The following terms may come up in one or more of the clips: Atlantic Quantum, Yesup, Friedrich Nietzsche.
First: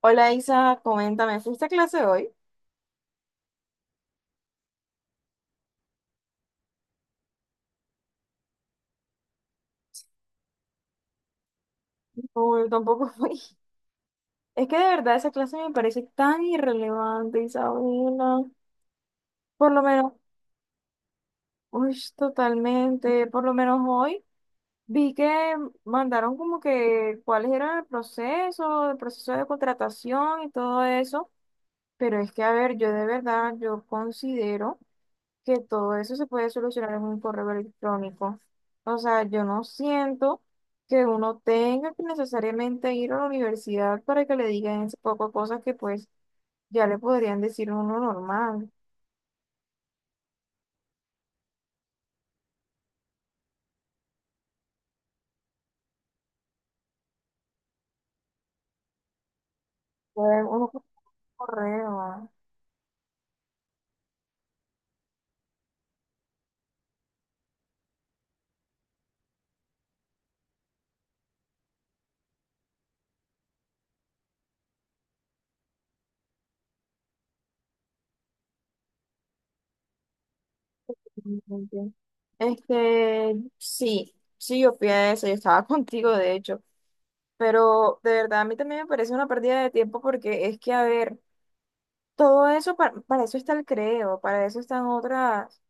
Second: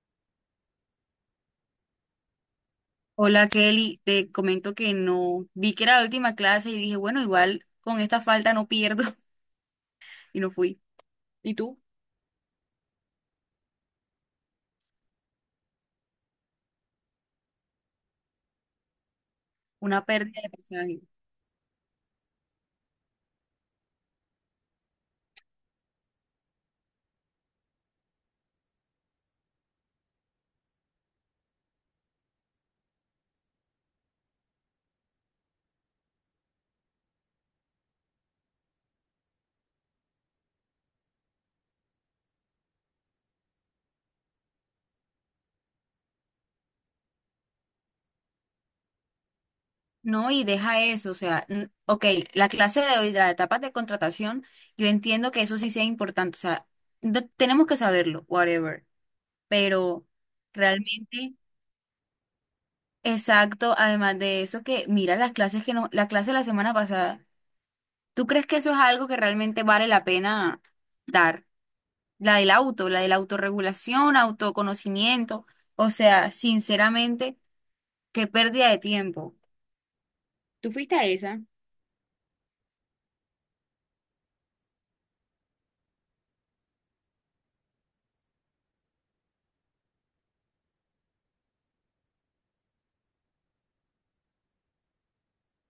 Hola Isa, coméntame, ¿fuiste a clase hoy? Hola Kelly, te comento que no vi que era la última clase y dije, bueno, igual con esta falta no pierdo y no fui. ¿Y tú? No, yo tampoco fui. Es que de verdad esa clase me parece tan irrelevante, Isabela. Por lo Una menos, pérdida de pasaje. uy, totalmente. Por lo menos hoy vi que mandaron como que cuáles eran el proceso de contratación y todo eso. Pero es que, a ver, yo de verdad, yo considero que todo eso se puede solucionar en un correo electrónico. O sea, yo no siento que uno tenga que necesariamente ir a la universidad para que le digan ese poco de cosas que pues ya le podrían decir a uno normal. No, y deja eso, o sea, ok, la clase de hoy, la etapa de contratación, yo entiendo que eso sí sea importante, o sea, tenemos que saberlo, whatever, pero Puede uno con un realmente, correo. exacto, además de eso que mira las clases que no, la clase de la semana pasada, ¿tú crees que eso es algo que realmente vale la pena dar? La del auto, la de la autorregulación, autoconocimiento. O sea, sinceramente, qué pérdida de tiempo. ¿Tú fuiste a esa? Realmente. Sí, sí, yo de eso, yo estaba contigo, de hecho, pero de verdad a mí también me parece una pérdida de tiempo porque es que, a ver, todo eso, para eso está el creo, para eso están otras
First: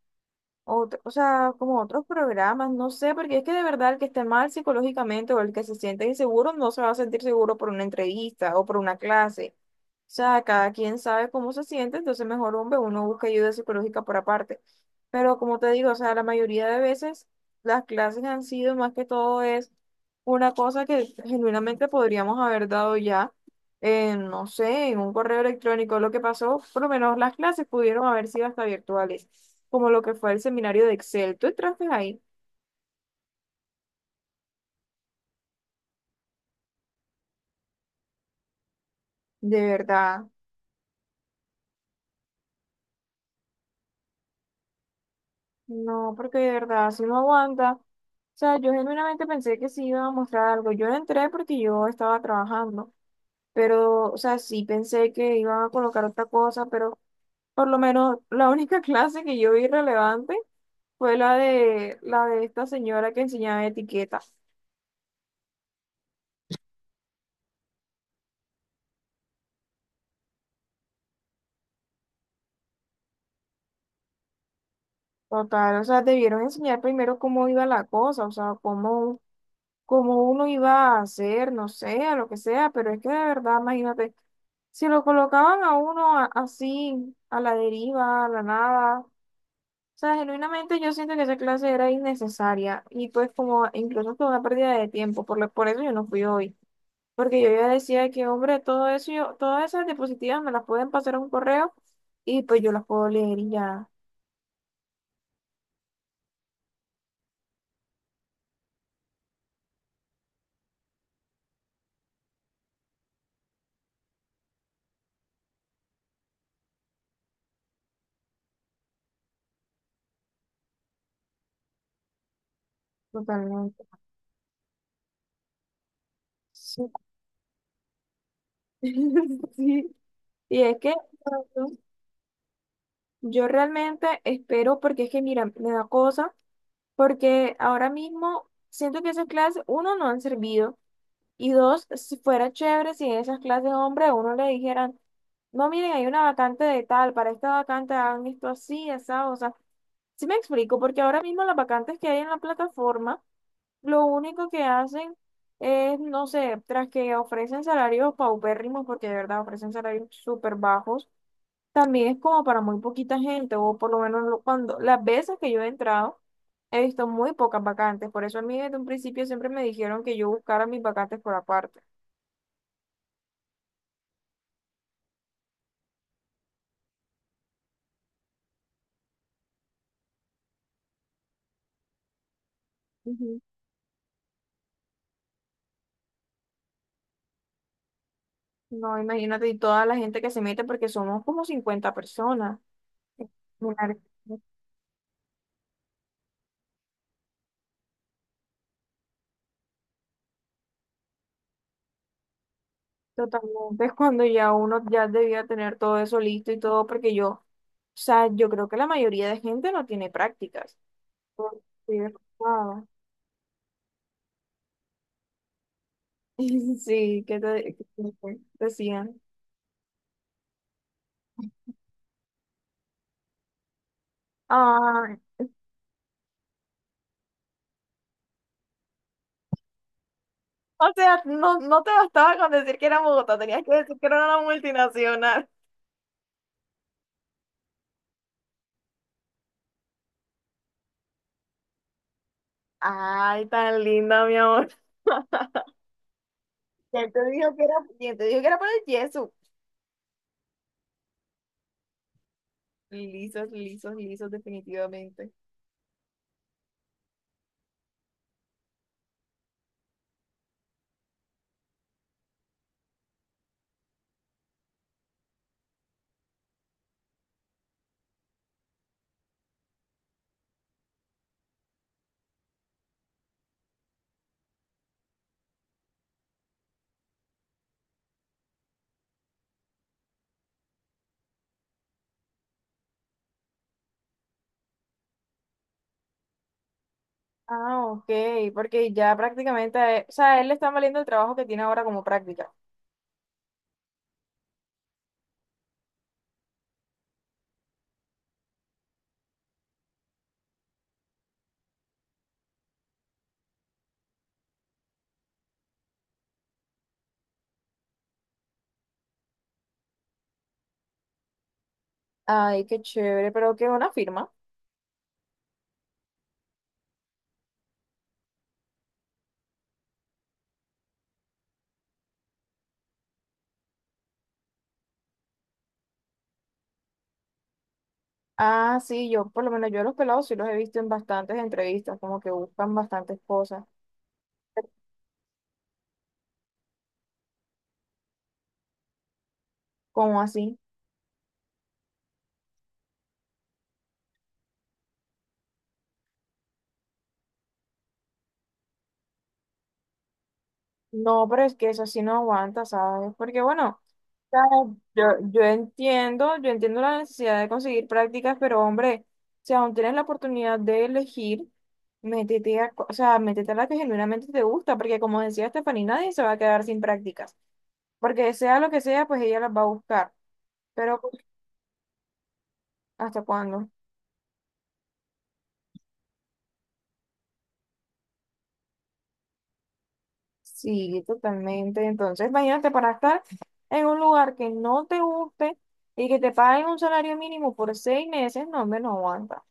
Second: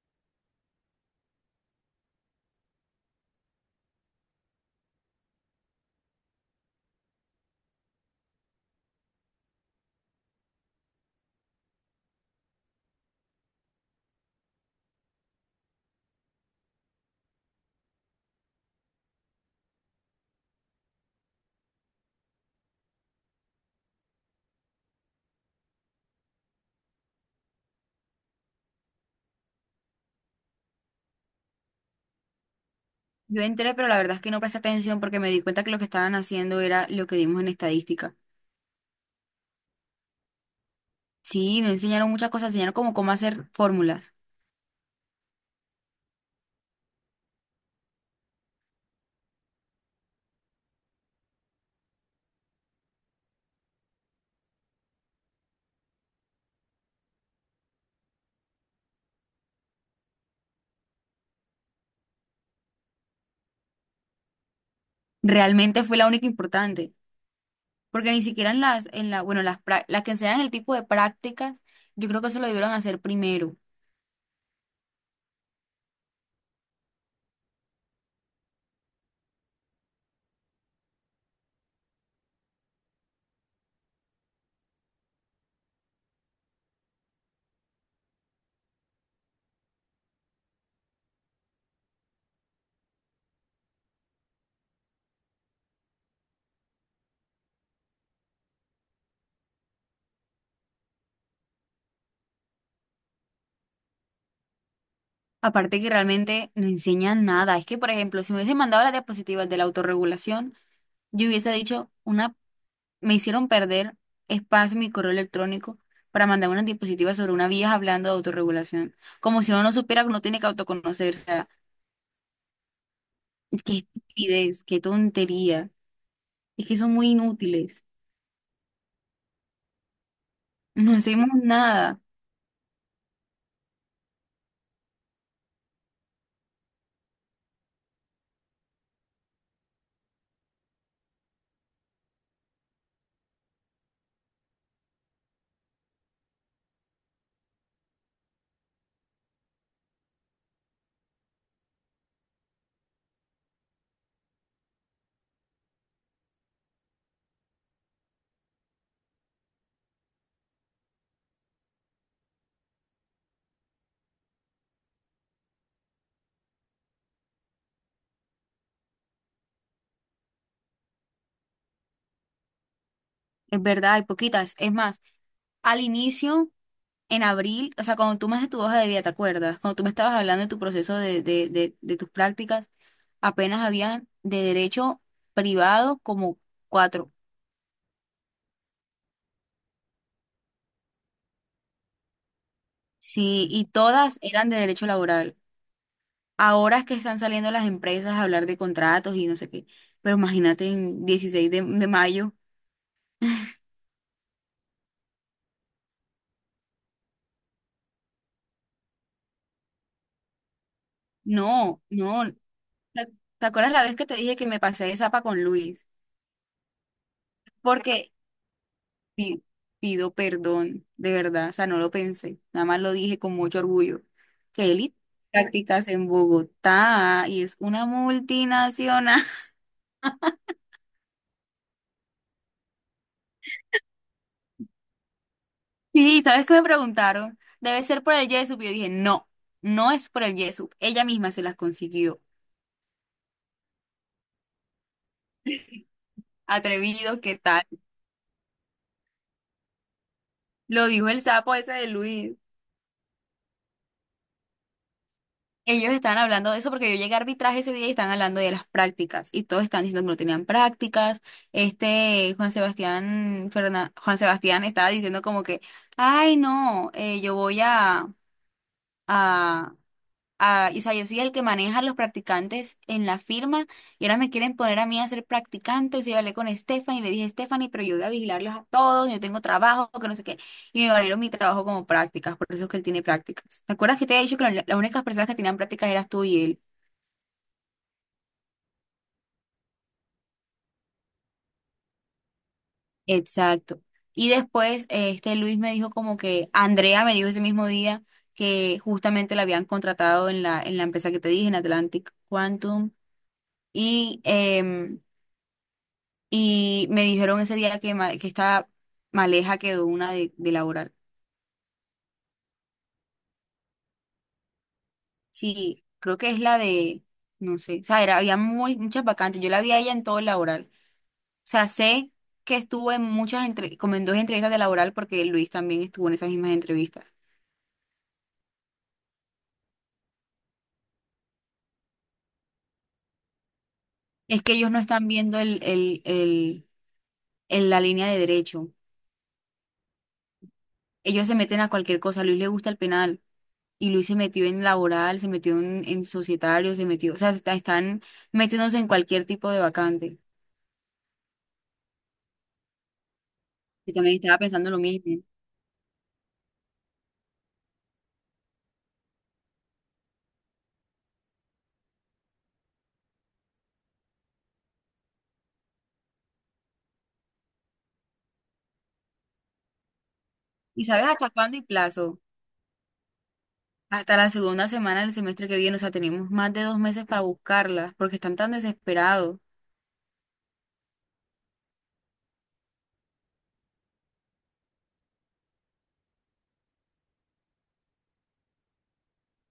o sea, como otros programas, no sé, porque es que de verdad el que esté mal psicológicamente o el que se siente inseguro no se va a sentir seguro por una entrevista o por una clase. O sea, cada quien sabe cómo se siente, entonces mejor hombre, uno busca ayuda psicológica por aparte. Pero como te digo, o sea, la mayoría de veces las clases han sido más que todo es una cosa que genuinamente podríamos haber dado ya, en, no sé, en un correo electrónico. Lo que pasó, por lo menos las clases pudieron haber sido hasta virtuales como lo que fue el seminario de Excel. Tú entraste ahí, Yo entré, pero la verdad es que no presté atención porque me di cuenta que lo que estaban haciendo era lo que dimos en estadística. de verdad. Sí, no enseñaron muchas cosas, enseñaron como cómo hacer fórmulas. No, porque de verdad, si no aguanta. O sea, yo genuinamente pensé que sí iba a mostrar algo. Yo no entré porque yo estaba trabajando, pero, o sea, sí pensé que iban a colocar otra cosa, pero por lo menos la única clase que yo vi relevante fue la de esta señora que enseñaba etiquetas. Realmente fue la única importante, porque ni siquiera en las, en la, bueno, las, prá- las que enseñan el tipo de prácticas, yo creo que eso lo debieron hacer primero. Total, o sea, debieron enseñar primero cómo iba la cosa, o sea, cómo como uno iba a hacer, no sé, a lo que sea, pero es que de verdad, imagínate, si lo colocaban a uno así, a la deriva, a la nada, o sea, genuinamente yo siento que esa clase era innecesaria y pues como incluso fue una pérdida de tiempo, por eso yo no fui hoy, porque yo ya decía que, hombre, todo eso, yo, todas esas diapositivas me las pueden pasar a un correo y pues yo las puedo leer y ya, Aparte que realmente no enseñan nada. Es que, por ejemplo, si me hubiesen mandado las diapositivas de la autorregulación, yo hubiese dicho, una, me hicieron perder espacio en mi correo electrónico para mandar unas diapositiva sobre una vieja hablando de autorregulación. Como si uno no supiera que uno tiene que autoconocerse. O sea, qué totalmente. estupidez, qué tontería. Es que Sí. son muy inútiles. Sí. Y es que... No hacemos nada. Yo realmente espero, porque es que, mira, me da cosa, porque ahora mismo siento que esas clases, uno, no han servido, y dos, si fuera chévere si en esas clases, hombre, a uno le dijeran, no, miren, hay una vacante de tal, para esta vacante hagan esto así, esa, o sea, sí me explico, porque ahora mismo las vacantes que hay en la plataforma, lo único que hacen es, no sé, tras que ofrecen salarios paupérrimos, porque de verdad ofrecen salarios súper bajos también es como para muy poquita gente, o por lo menos cuando las veces que yo he entrado, he visto muy pocas vacantes. Por eso a mí desde un principio siempre me dijeron que yo buscara mis vacantes por aparte. Es verdad, hay poquitas. Es más, al inicio, en abril, o sea, cuando tú me haces tu hoja de vida, ¿te acuerdas? Cuando tú me estabas hablando de tu proceso de tus prácticas, Ujú. apenas habían de derecho privado como cuatro. No, imagínate, y toda la gente que se mete, porque somos como 50 personas. Sí, y Mirar. todas eran de derecho laboral. Ahora es que están saliendo las empresas a hablar de contratos y no sé qué. Pero imagínate en 16 de mayo. Totalmente, es cuando ya uno ya debía tener todo eso listo y todo, porque yo, o sea, yo creo que la mayoría de gente no tiene prácticas. Por- No, sí, no. ah, ¿Te te acuerdas la vez que te dije que me pasé de zapa con Luis? sí, que Porque te decían. pi- pido perdón, de verdad. O sea, no lo pensé. Nada más lo dije con mucho orgullo. Que él hizo Ah, prácticas en Bogotá y es una multinacional. o sea, no, no te bastaba con decir que era Bogotá, tenías que decir que era una multinacional. Sí, ¿sabes qué me preguntaron? Debe ser por el Yesup. Y yo dije, no, no es por el Yesup. Ella misma se las consiguió. Ay, tan linda, mi amor. Atrevido, ¿qué tal? ¿Quién te dijo que era por el yeso? Lo dijo el sapo ese de Luis. Lisos, lisos, lisos, definitivamente. Ellos estaban hablando de eso porque yo llegué a arbitraje ese día y están hablando de las prácticas. Y todos están diciendo que no tenían prácticas. Este Juan Sebastián, Juan Sebastián estaba diciendo como que, ay, no, yo voy a, a, y, o sea, yo soy el que maneja a los practicantes en la firma y ahora me quieren poner a mí a ser practicante. O sea, yo hablé con Stephanie y le dije, Stephanie, pero yo voy a vigilarlos a todos, yo tengo trabajo, que no sé qué. Y me valieron mi trabajo como prácticas, por eso es que él tiene prácticas. ¿Te acuerdas que te había dicho que las únicas personas que tenían prácticas eras tú y él? Ah, ok, porque ya prácticamente, o sea, a él le está valiendo el trabajo que tiene ahora como práctica. Exacto. Y después este Luis me dijo como que Andrea me dijo ese mismo día que justamente la habían contratado en la empresa que te dije, en Atlantic Quantum. Y em, Y me dijeron ese día que, que esta maleja quedó una de laboral. Ay, qué chévere, pero qué buena firma. Sí, creo que es la de, no sé, o sea, había muchas vacantes. Yo la vi a ella en todo el laboral. O sea, sé que estuvo en muchas, entre, como en dos entrevistas de laboral porque Luis también estuvo en esas mismas entrevistas. Ah, sí, yo por lo menos yo a los pelados sí los he visto en bastantes entrevistas, como que buscan bastantes cosas. Es que ellos no están viendo la línea de derecho. ¿Cómo así? Ellos se meten a cualquier cosa. A Luis le gusta el penal. Y Luis se metió en laboral, se metió en societario, se metió, o sea, están metiéndose en cualquier tipo de vacante. No, pero es que eso sí no aguanta, ¿sabes? Porque bueno, Yo también estaba pensando ¿sabes? lo mismo. Yo entiendo la necesidad de conseguir prácticas, pero hombre, si aún tienes la oportunidad de elegir, o sea, métete a la que genuinamente te gusta, porque como decía Stephanie, nadie se va a quedar sin prácticas, porque sea lo que sea, pues ella las va a buscar, ¿Y pero sabes pues, hasta cuándo y plazo? ¿hasta cuándo? Hasta la segunda semana del semestre que viene, o sea, tenemos más de 2 meses para buscarlas, porque están tan desesperados. Sí, totalmente. Entonces, imagínate para estar en un lugar que no te guste y que te paguen un salario mínimo por 6 meses, no, hombre, no aguanta.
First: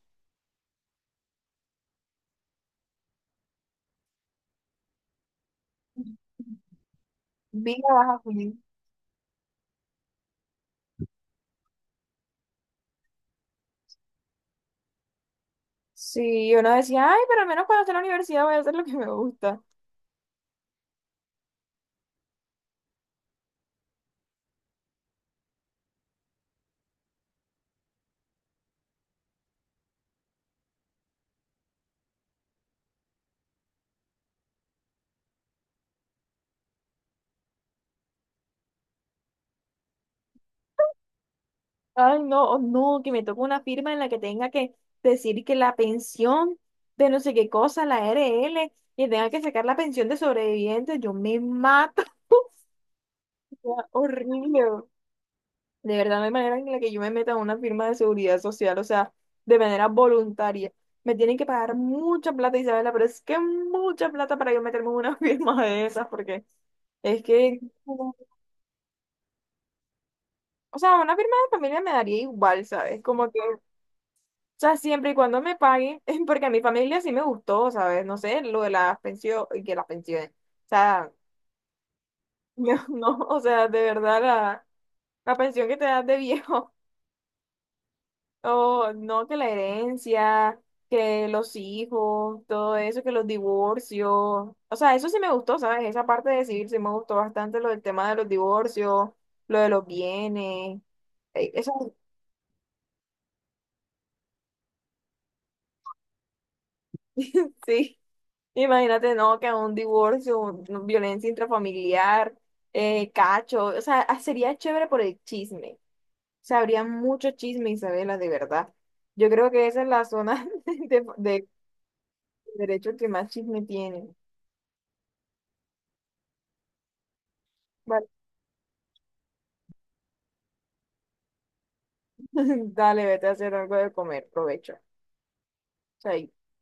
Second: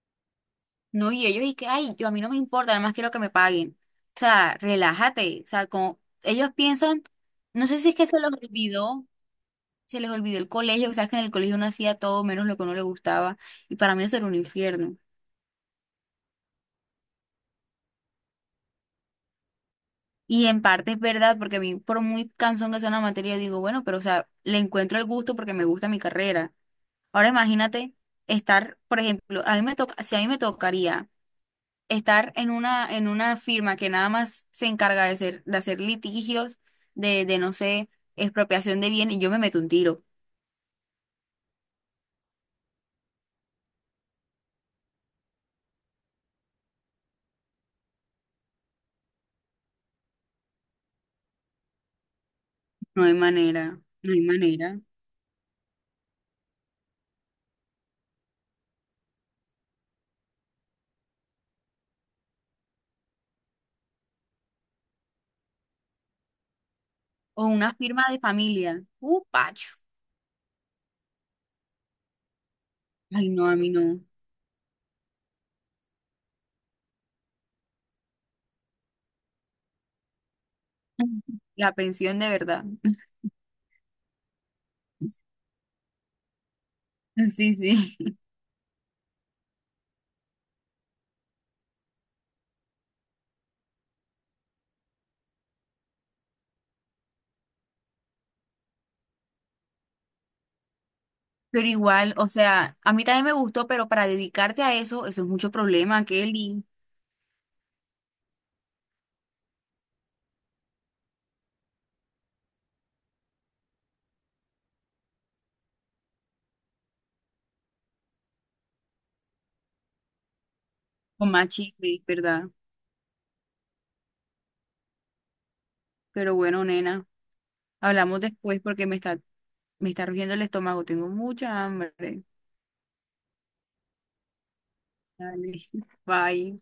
No, y ellos, y que, ay, yo a mí no me importa, además quiero que me paguen. O sea, relájate. O sea, como ellos piensan, no sé Vida si es que baja, se los Juli. olvidó, se les olvidó el colegio, o sea, que en el colegio uno hacía todo menos lo que a uno le gustaba, y para mí eso era un infierno. Sí, uno decía, ay, pero al menos cuando esté en la universidad voy a hacer lo que me gusta. Y en parte es verdad, porque a mí, por muy cansón que sea una materia, digo, bueno, pero o sea, le encuentro el gusto porque me gusta mi carrera. Ahora imagínate estar, por ejemplo, a mí me toca, si a mí me tocaría estar en una firma que nada más se encarga de hacer litigios, de no sé, expropiación de bienes, yo me meto un tiro. Ay, no, oh, no, que me toque una firma en la que tenga que decir que la pensión de no sé qué cosa, la RL, y tenga que sacar la pensión de sobrevivientes, yo me mato. No hay manera, Sería no hay manera. horrible. De verdad, no hay manera en la que yo me meta a una firma de seguridad social, o sea, de manera voluntaria. Me tienen que pagar mucha plata, Isabela, pero es que mucha plata para yo meterme en una firma de esas, porque es O que... una firma de familia. Pacho. O sea, una firma de familia me daría igual, ¿sabes? Como Ay, que, no, a o mí no. sea, siempre y cuando me paguen, porque a mi familia sí me gustó, ¿sabes? No sé, lo de las pensiones, que las pensiones. O sea, La pensión de verdad. no, no, o sea, de verdad la pensión que te das de viejo, Sí, sí. o no, que la herencia, que los hijos, todo eso, que los divorcios. O sea, eso sí me gustó, ¿sabes? Esa parte de civil sí me gustó bastante, lo del tema de los divorcios, lo de los bienes. Pero Eso, igual, o sea, a mí también me gustó, pero para dedicarte a eso, eso es mucho problema, Kelly. sí. Imagínate, no, que un divorcio, violencia intrafamiliar, cacho, o sea, ah, sería chévere por el chisme. O sea, habría mucho chisme, Isabela, de verdad. Yo creo que esa es la zona Con más de chisme, ¿verdad? derecho que más chisme tiene. Pero bueno, nena. Vale. Hablamos después porque me está rugiendo el estómago. Tengo mucha hambre. Dale, vete a hacer algo de comer, provecho. Dale, Chaito. bye.